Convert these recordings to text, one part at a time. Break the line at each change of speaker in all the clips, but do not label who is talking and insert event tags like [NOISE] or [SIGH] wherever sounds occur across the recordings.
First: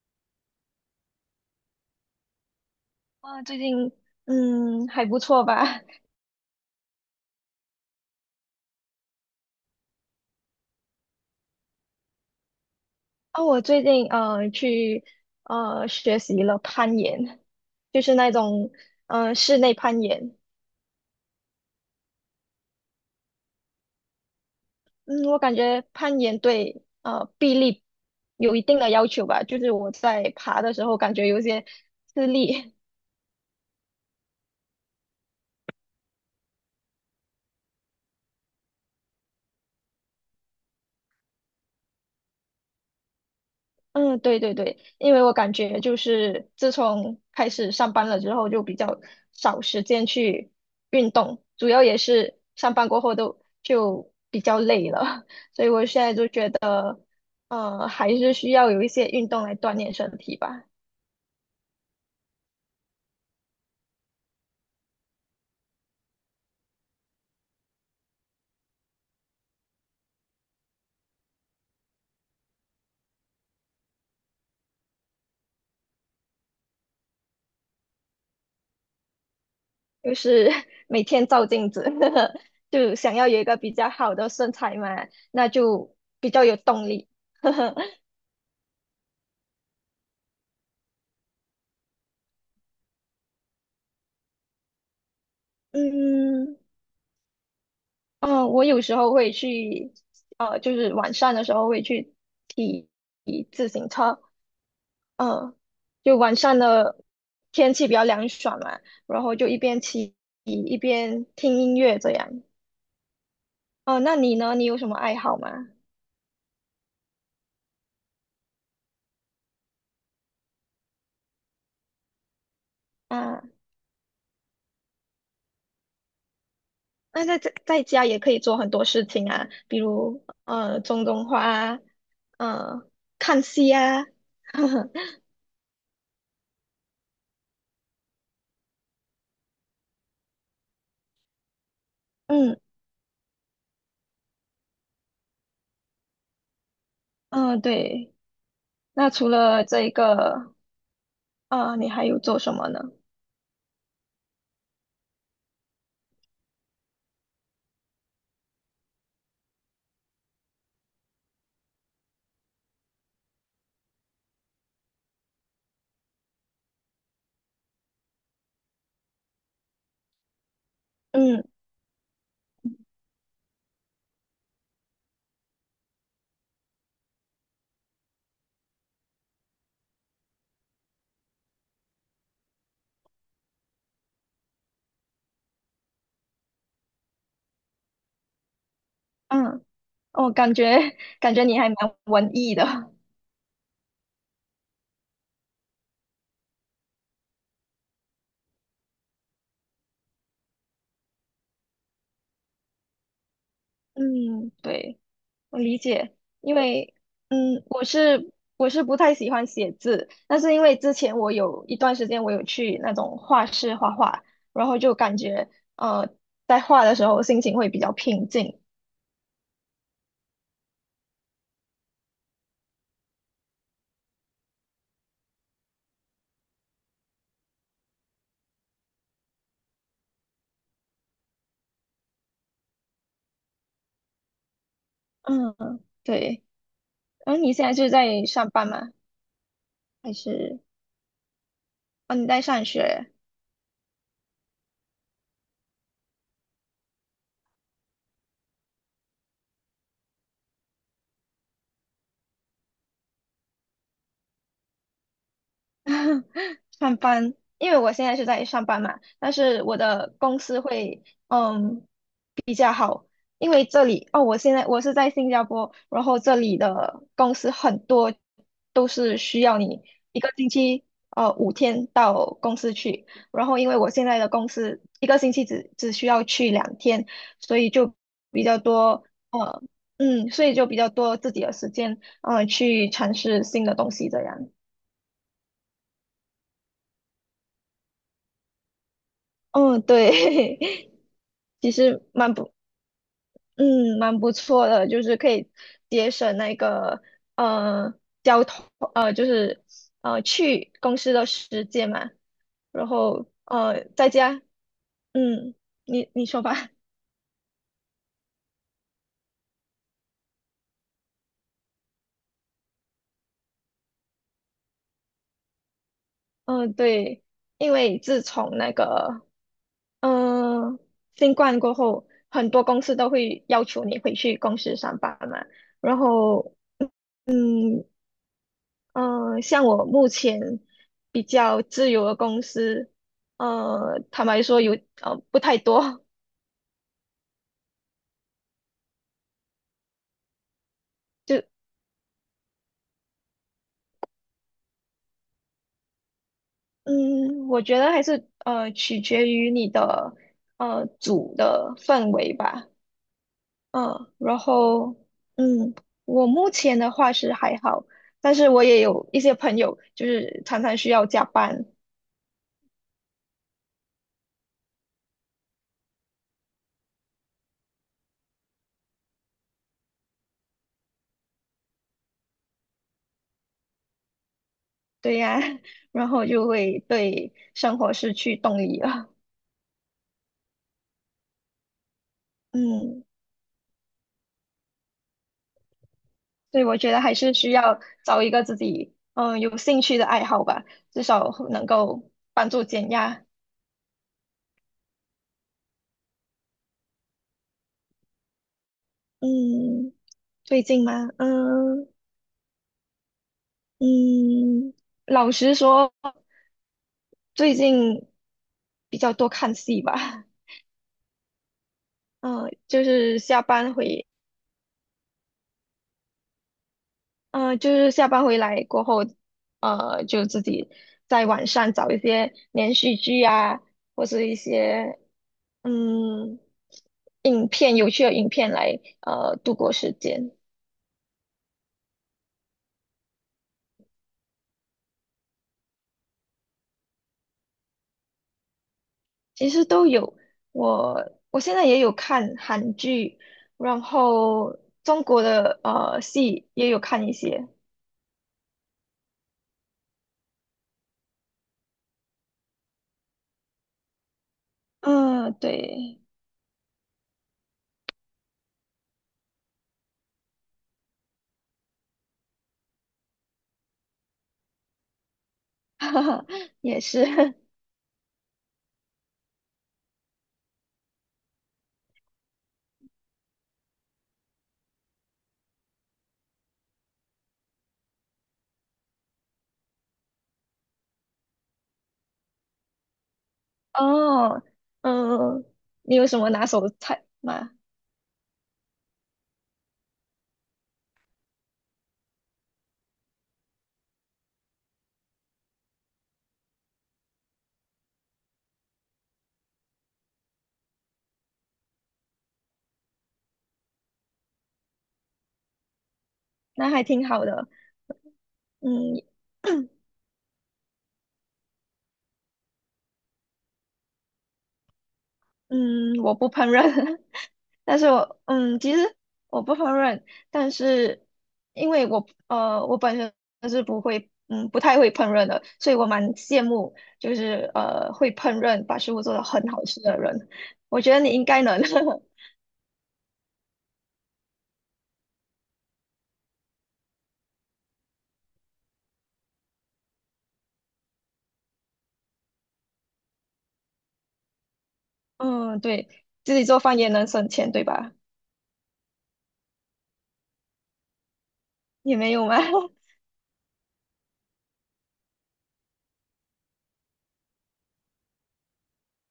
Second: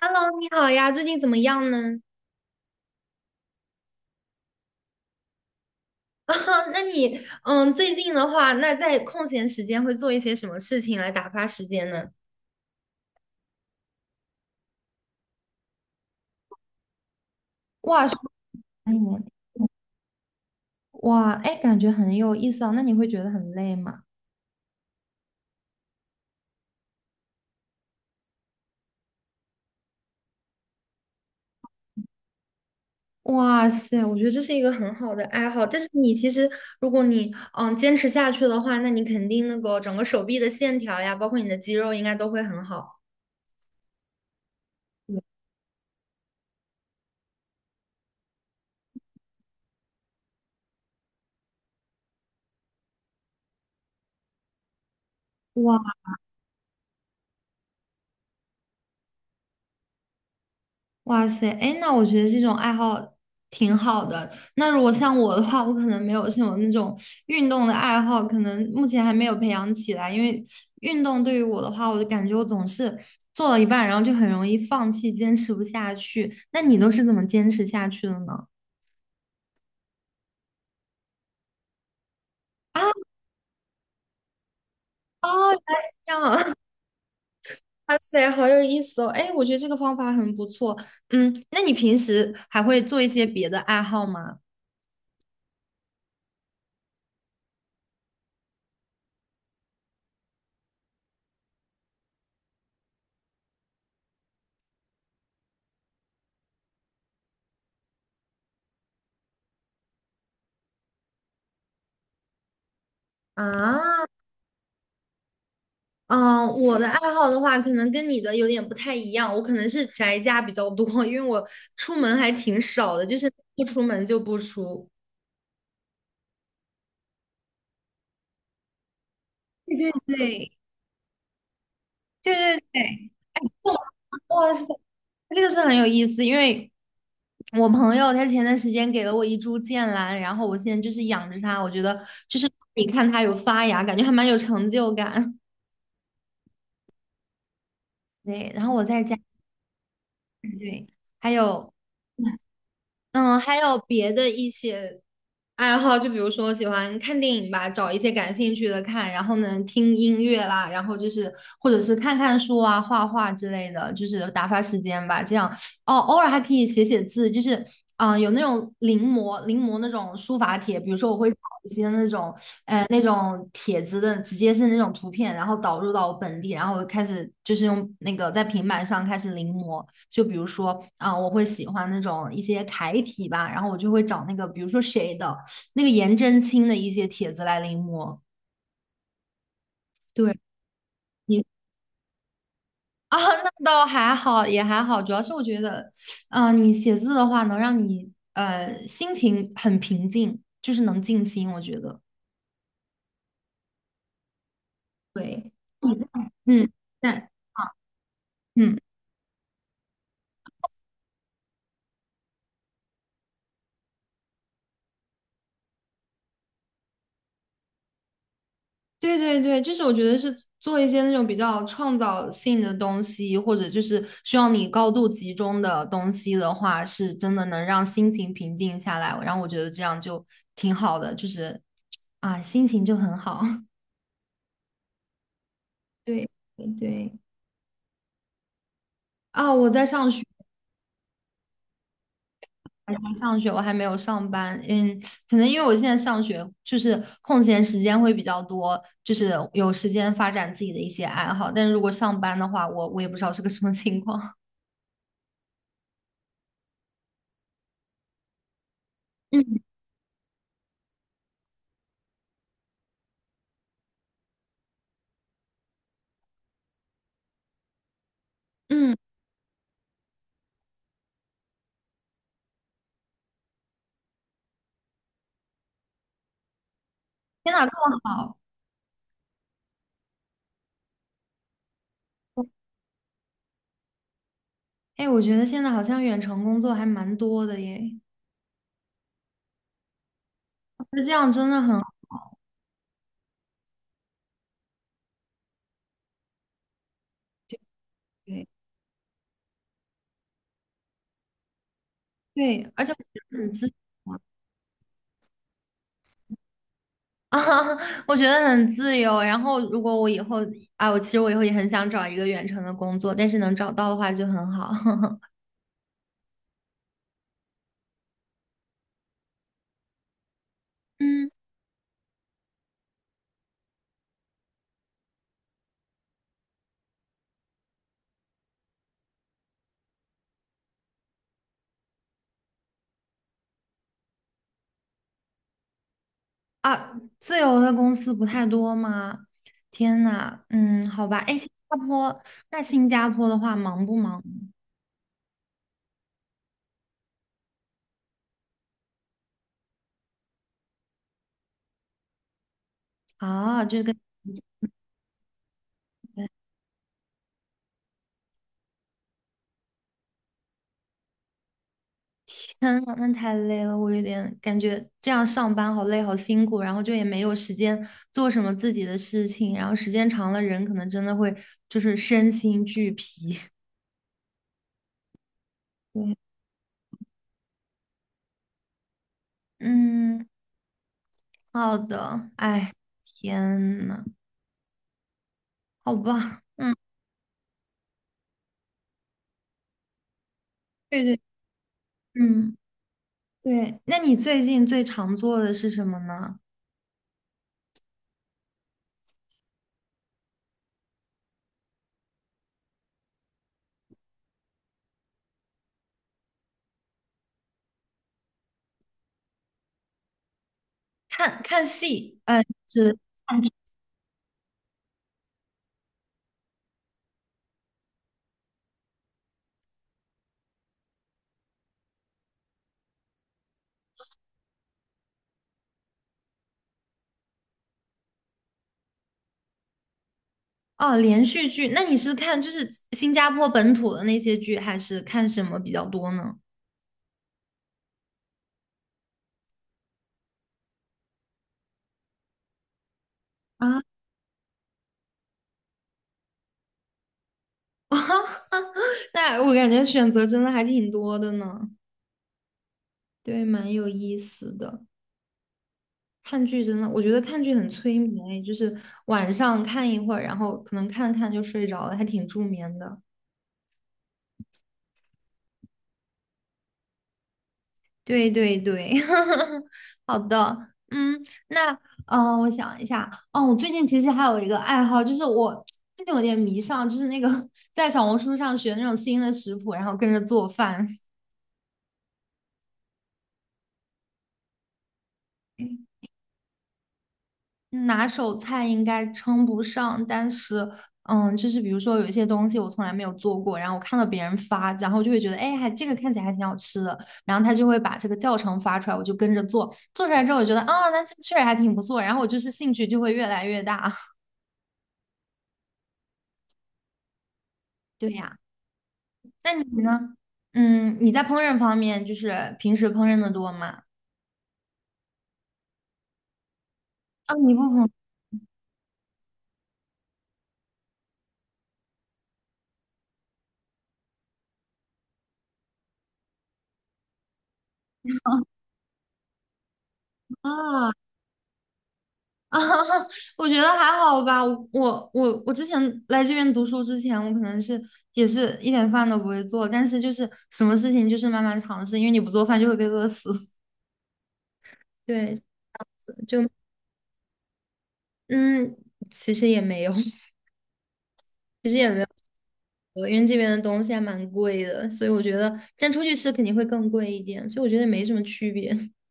Hello，你好呀，最近怎么样呢？
啊，最近还不错吧？[LAUGHS]
[LAUGHS] 啊，那你，最近的话，那在空闲时间会做一些什么事情来打发时间呢？
啊，我最近去学习了攀岩，就
哇
是
说
那种
得很
室内攀岩。
哇，哎，感觉很有意思啊。那你会觉得很累吗？
嗯，我感觉攀岩对臂力有一定的要求吧，就是我在爬的时候感觉有些吃力。[LAUGHS]
哇塞，我觉得这是一个很好的爱好，但是你其实，如果你，坚持下去的话，那你肯定那个整个手臂的线条呀，包括你的肌肉，应该都会很好。
嗯，对对对，因为我感觉就是自从开始上班了之后，就比较少时间去运动，主要也是上班过后都就比较累了，[LAUGHS] 所以我
哇。
现在就觉得，还是需要有一些运动来锻炼身体吧，
哇塞，哎，那我觉得这种爱好挺好的。那如果像我的话，我可能没有像种那种运动的爱好，可能目前还没有培养起来。因为运动对于我的话，我就感觉我总是做到一半，然后就很容易放弃，坚持不下去。那你都是怎么坚持下去的呢？
就是 [LAUGHS] 每天照镜子，[LAUGHS]
啊，
就想要有一个比较好的身材嘛，
哦，
那
原来是
就
这样，
比较
[LAUGHS]
有动力。
哇塞，好有意思哦！哎，我觉得这个方法很不错。嗯，那你平时还会做一些别的爱好吗？
嗯。哦，我有时候会去，就是晚上的时候会去骑骑自行车，嗯，就晚上的天气比较凉爽嘛，然后就一边骑一边听音乐这样。
啊，
哦，那你呢？你有什么爱好吗？
嗯，我的爱好的话，可能跟你的有点不太一样。我可能是宅家比较多，[LAUGHS] 因为我出门还挺少的，就是
啊，
不出门就不出。
那在家也可以做很多事情啊，
对
比
对
如
对
种种花啊，
对对
呃
对，
看戏啊，
哇塞，
[LAUGHS]
这个是很有意思，因为我朋友他前段时间给了我一株剑兰，然后我现在就是养着它，我觉得就是
嗯
你看它有发芽，感觉还蛮有成就感。
嗯，对。
[LAUGHS] 对，然后我在
那
家，
除了这个，
对，还有
啊，你还有做什么呢？
嗯，还有别的一些爱好，就比如说喜欢看电影吧，找一些感兴趣的看，然后呢听音乐啦，然后就是或者是看看书啊、画画之类的，就是打发时间吧。这样哦，偶尔还可以写写字，就是啊，有那种临摹那种书法帖，比如说我会找
嗯。
一些那种那种帖子的，直接是那种图片，然后导入到我本地，然后我开始就是用那个在平板上开始临摹。就比如说啊、我会喜欢那种一些楷体吧，然后我就会找那个，比如说谁的那个颜真卿的一些帖子来临摹。
嗯，哦，
对
感觉感
你
觉你还蛮文艺的。
啊，那倒还好，也还好，主要是我觉得，嗯、你写字的话能让你心情很平静，就是能静心，我觉得。
嗯，对，
对，
我理
你
解，因
嗯，
为
但
嗯，我是我
嗯。
是不太喜欢写字，但是因为之前我有一段时间我有去那种画室画画，然后就感觉呃，在画的时候心情会比较平静。
对对对，就是我觉得是做一些那种比较创造性的东西，或者就是需要你高度集中的东西的话，是真的能让心情平静下来。然后我觉得这样就挺好的，就是啊，心情就很好。[LAUGHS]
嗯，
对
对。
对对，
嗯，你现在是在上班吗？
啊，我在上
还
学，
是哦你在上学？
我还没有上班。嗯，可能因为我现在上学，就是空闲时间会比较多，就是有时间发展自己的一些爱好。但如果上班的话，我也不知道是个什么情况。
上班，因为我现在是在上班嘛，
[LAUGHS]
但
嗯
是我的公司会比较好，因为这里哦，我现在我是在新加坡，然后这里的公司很多都
嗯。
是需要你一个星期五天到公司去，然后因为我现在的公司一个星期只需要去两天，
天
所
呐，
以
这
就
么好！
比较多呃所以就比较多自己的时间去尝试新的东西这样，
哎，我觉得现在好像远程工作还蛮多的耶，
嗯对。[LAUGHS]
那这样真的
其
很好
实蛮不，嗯，蛮不错的，就是可以节省那个呃交
对
通，就是去公司的时间嘛，
对，而
然
且我觉
后
得很自由
在家，嗯，你你说吧，
啊，[LAUGHS] 我觉得很自由。然后，如果我以后啊，我其实我以后也很想找一个远程的工作，但是能找到的话就很好。[LAUGHS]
嗯，对，因为自从那个嗯、呃
嗯
新冠过后，很多公司都会要求你回去公司上班嘛，然后。嗯。嗯，像我目前比较自由的公司，坦白说有不太多，
啊，自由的公司不太多吗？天呐，嗯，好吧。
[LAUGHS]
哎，
就
新加坡，那新加坡的话忙不忙
嗯，我觉得还是取决于你的组的氛围吧，
啊？就跟。
嗯，然后嗯，我目前的话是还好，但是我也有一些朋友就是常常需要加班，
天呐，那太累了，我有点感觉这样上班好累，好辛苦，然后就也没有时间做什么自己的事情，然后时间长了，人可能真的会就是身心俱疲。[LAUGHS]
对呀，[LAUGHS] 然
对，
后就会对生活失去动力了，
嗯，好的，哎，
嗯。
天呐，好吧，
所以
嗯，
我觉得还是需要找一个自己有兴趣的爱好吧，至
对对，
少能够帮
嗯，
助减压。
对，那你最近最常做的是什么呢？
嗯，最近吗？嗯嗯，老实说，最近比较多看戏吧。
看戏，呃，
嗯，就
是
是下班回，嗯，就是下班回来过后，就自己在网上找一些连续剧啊，或者一些嗯，有趣的影片来度过时间，
哦，连续剧，那你是看就是新加坡本土的那些剧，还是看什么比较多呢？
其实都有。我现在也有看韩剧，然
啊。
后中国的戏也有看一些。
[LAUGHS] 那我感觉选择真的还挺多的呢，对，蛮有意思的。
嗯，对，
看剧真的，我觉得看剧很催眠欸，就是晚上看一会儿，然后可能看看就睡着了，还挺助眠的。
[LAUGHS] 哈哈，也是。[LAUGHS]
对对对，[LAUGHS] 好的，嗯，那我想一下，哦，我最近其实还有一个爱好，就是我最近有点迷上，就是那个 [LAUGHS] 在小红书上学那种新的食谱，然后跟着做饭。
哦，嗯，你
[LAUGHS]
有什么拿手的菜吗？
拿手菜应该称不上，但是，嗯，就是比如说有一些东西我从来没有做过，然后我看到别人发，然后就会觉得，哎，还这个看起来还挺好吃的，然后他就会把这个教程发出来，我就跟着做，做出来之后我觉得，啊，那这确实还挺不错，然后我就是兴趣就会越来越大。[LAUGHS]
那还挺好的。
对呀，
嗯，
那你呢？嗯，你在烹饪方面就是平时烹饪的多吗？
嗯，我不烹饪，[LAUGHS]
啊，你不
但是
烹
我嗯，其实我不烹饪，但是因为我我本身是不会不太会烹饪的，所以我蛮羡慕就是会烹饪把食物做得很好吃的人，我觉
啊？
得你应该能，
啊，[LAUGHS] 我觉得还好吧。我之前来这边读书之前，我可能是也是一点饭都不会做，但是就是什么事情就是慢慢尝试，因为你不做饭就会被饿死。[LAUGHS]
[LAUGHS]
对，
嗯，对，自
就
己做饭也能省钱，对吧？
嗯，其实也没有，其实也
也
没
没有吗？[LAUGHS]
有，因为这边的东西还蛮贵的，所以我觉得，但出去吃肯定会更贵一点，所以我觉得也没什么区别。[LAUGHS]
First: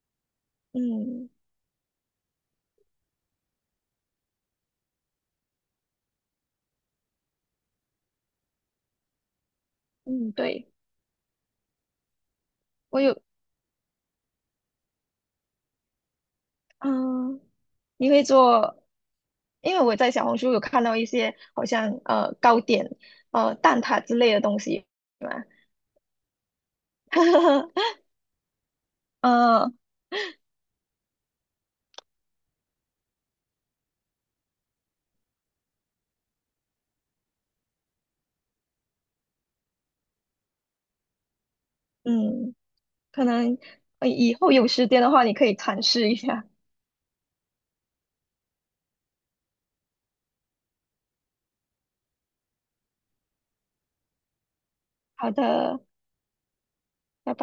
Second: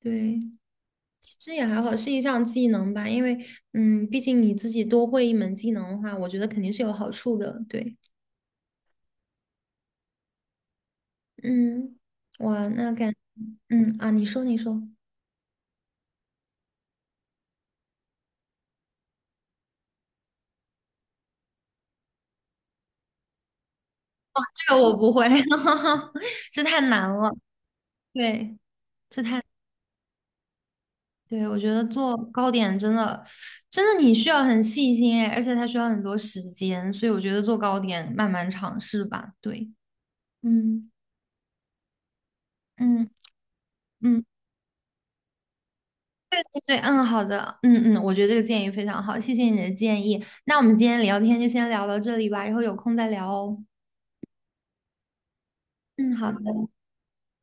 对，
嗯
其实也还好，是一项技能吧，因为嗯，毕竟你自己多会一门技能的话，我觉得肯定是有好处的。对。
嗯，对，
嗯，哇，那
我
感，
有，
嗯啊，你说，
嗯、你会做？因为我在小红书有看到一些好像糕点、蛋挞之类的东
这个
西
我不会，
嘛，
[LAUGHS] 这太难了。
[LAUGHS]
对，这太，
呃
对，我觉得做糕点真的，真的你需要很细心哎，而且它需要很多时间，所以我觉得做糕点慢慢尝试吧。对，嗯
嗯，
嗯
可能
嗯，
以后有时间的话，你可以尝试一
对
下。
对对，嗯，好的，嗯嗯，我觉得这个建议非常好，谢谢你的建议。那我们今天聊天就先聊到这里吧，以后有空再聊哦。
好的。
嗯，好的，
拜拜。